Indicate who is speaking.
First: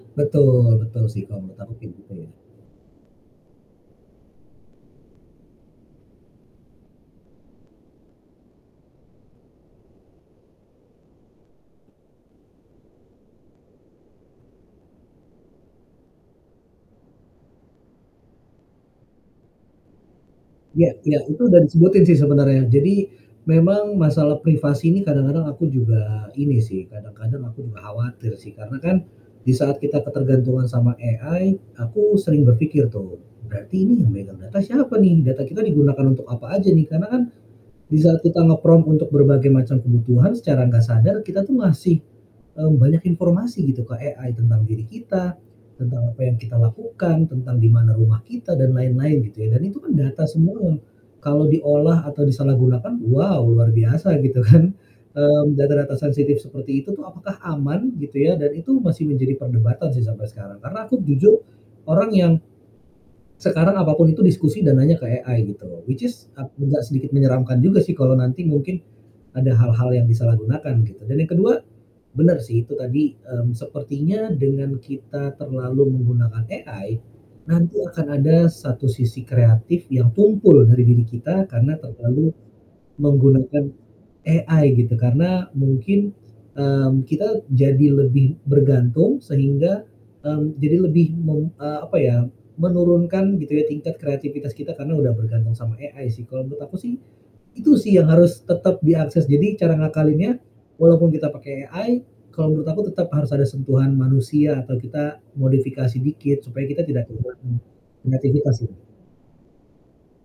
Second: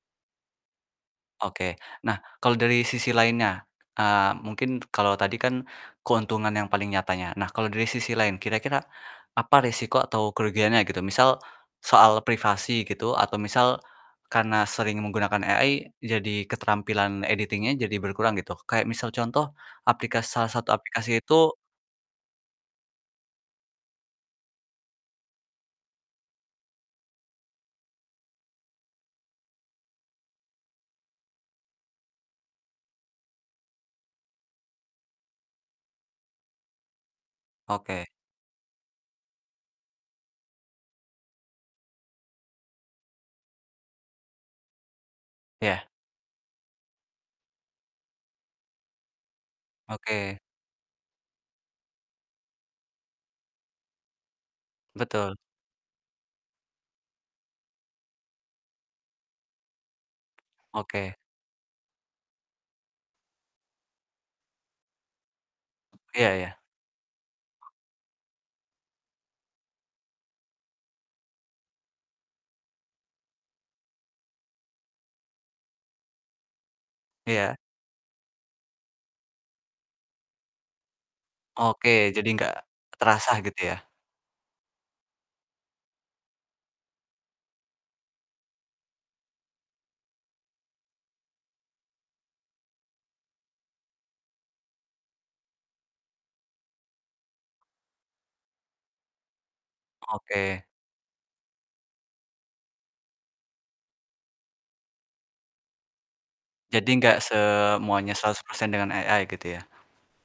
Speaker 1: Betul betul sih, kalo menurut aku
Speaker 2: Oke,
Speaker 1: sih kayak gitu
Speaker 2: nah
Speaker 1: ya.
Speaker 2: kalau dari sisi lainnya, eee, mungkin kalau tadi kan keuntungan yang paling nyatanya. Nah kalau dari sisi lain, kira-kira apa risiko atau kerugiannya gitu? Misal soal privasi gitu atau misal karena sering menggunakan AI jadi keterampilan editing-nya jadi berkurang gitu. Kayak misal contoh aplikas salah satu
Speaker 1: Iya
Speaker 2: aplikasi
Speaker 1: iya. Itu
Speaker 2: itu
Speaker 1: udah disebutin sih sebenarnya, jadi memang masalah privasi ini kadang-kadang aku juga ini sih, kadang kadang aku juga khawatir sih. Karena kan di saat kita ketergantungan sama AI aku sering berpikir tuh, "Berarti ini yang megang data siapa nih? Data kita digunakan untuk apa aja nih?" Karena kan di
Speaker 2: Oke.
Speaker 1: saat kita nge-prompt untuk berbagai macam kebutuhan, secara nggak sadar kita tuh ngasih, eee, banyak informasi gitu ke AI tentang diri kita,
Speaker 2: Iya.
Speaker 1: tentang apa yang kita lakukan, tentang di mana rumah kita, dan lain-lain gitu ya dan itu kan data
Speaker 2: Oke.
Speaker 1: semua. Kalau diolah atau disalahgunakan, wow luar biasa gitu kan.
Speaker 2: Betul.
Speaker 1: Mmm, data-data sensitif seperti itu tuh apakah aman gitu ya dan itu masih menjadi perdebatan sih sampai sekarang, karena aku
Speaker 2: Oke.
Speaker 1: jujur orang yang sekarang apa pun itu diskusi dan nanya ke AI gitu. Which is
Speaker 2: Iya
Speaker 1: ap
Speaker 2: iya.
Speaker 1: agak sedikit menyeramkan juga sih kalau nanti mungkin ada hal-hal yang disalahgunakan gitu. Dan yang ke-2, benar sih itu tadi, mmm, sepertinya dengan kita terlalu menggunakan AI,
Speaker 2: Iya.
Speaker 1: nanti akan ada satu sisi kreatif yang tumpul dari diri kita karena
Speaker 2: Oke, jadi
Speaker 1: terlalu
Speaker 2: enggak terasa gitu
Speaker 1: menggunakan
Speaker 2: ya?
Speaker 1: AI gitu. Karena mungkin, mmm, kita jadi lebih bergantung sehingga, mmm, jadi lebih mem eee, apa ya, menurunkan gitu ya tingkat kreativitas kita karena udah bergantung sama AI sih. Kalau menurut aku sih itu sih yang harus tetap diakses, jadi cara ngakalinnya
Speaker 2: Oke.
Speaker 1: walaupun kita pakai AI, kalau menurut aku tetap harus ada sentuhan manusia atau kita modifikasi dikit supaya kita
Speaker 2: Jadi
Speaker 1: tidak
Speaker 2: enggak
Speaker 1: kehilangan
Speaker 2: semuanya seratus
Speaker 1: kreativitas
Speaker 2: persen
Speaker 1: gitu.
Speaker 2: dengan AI gitu ya?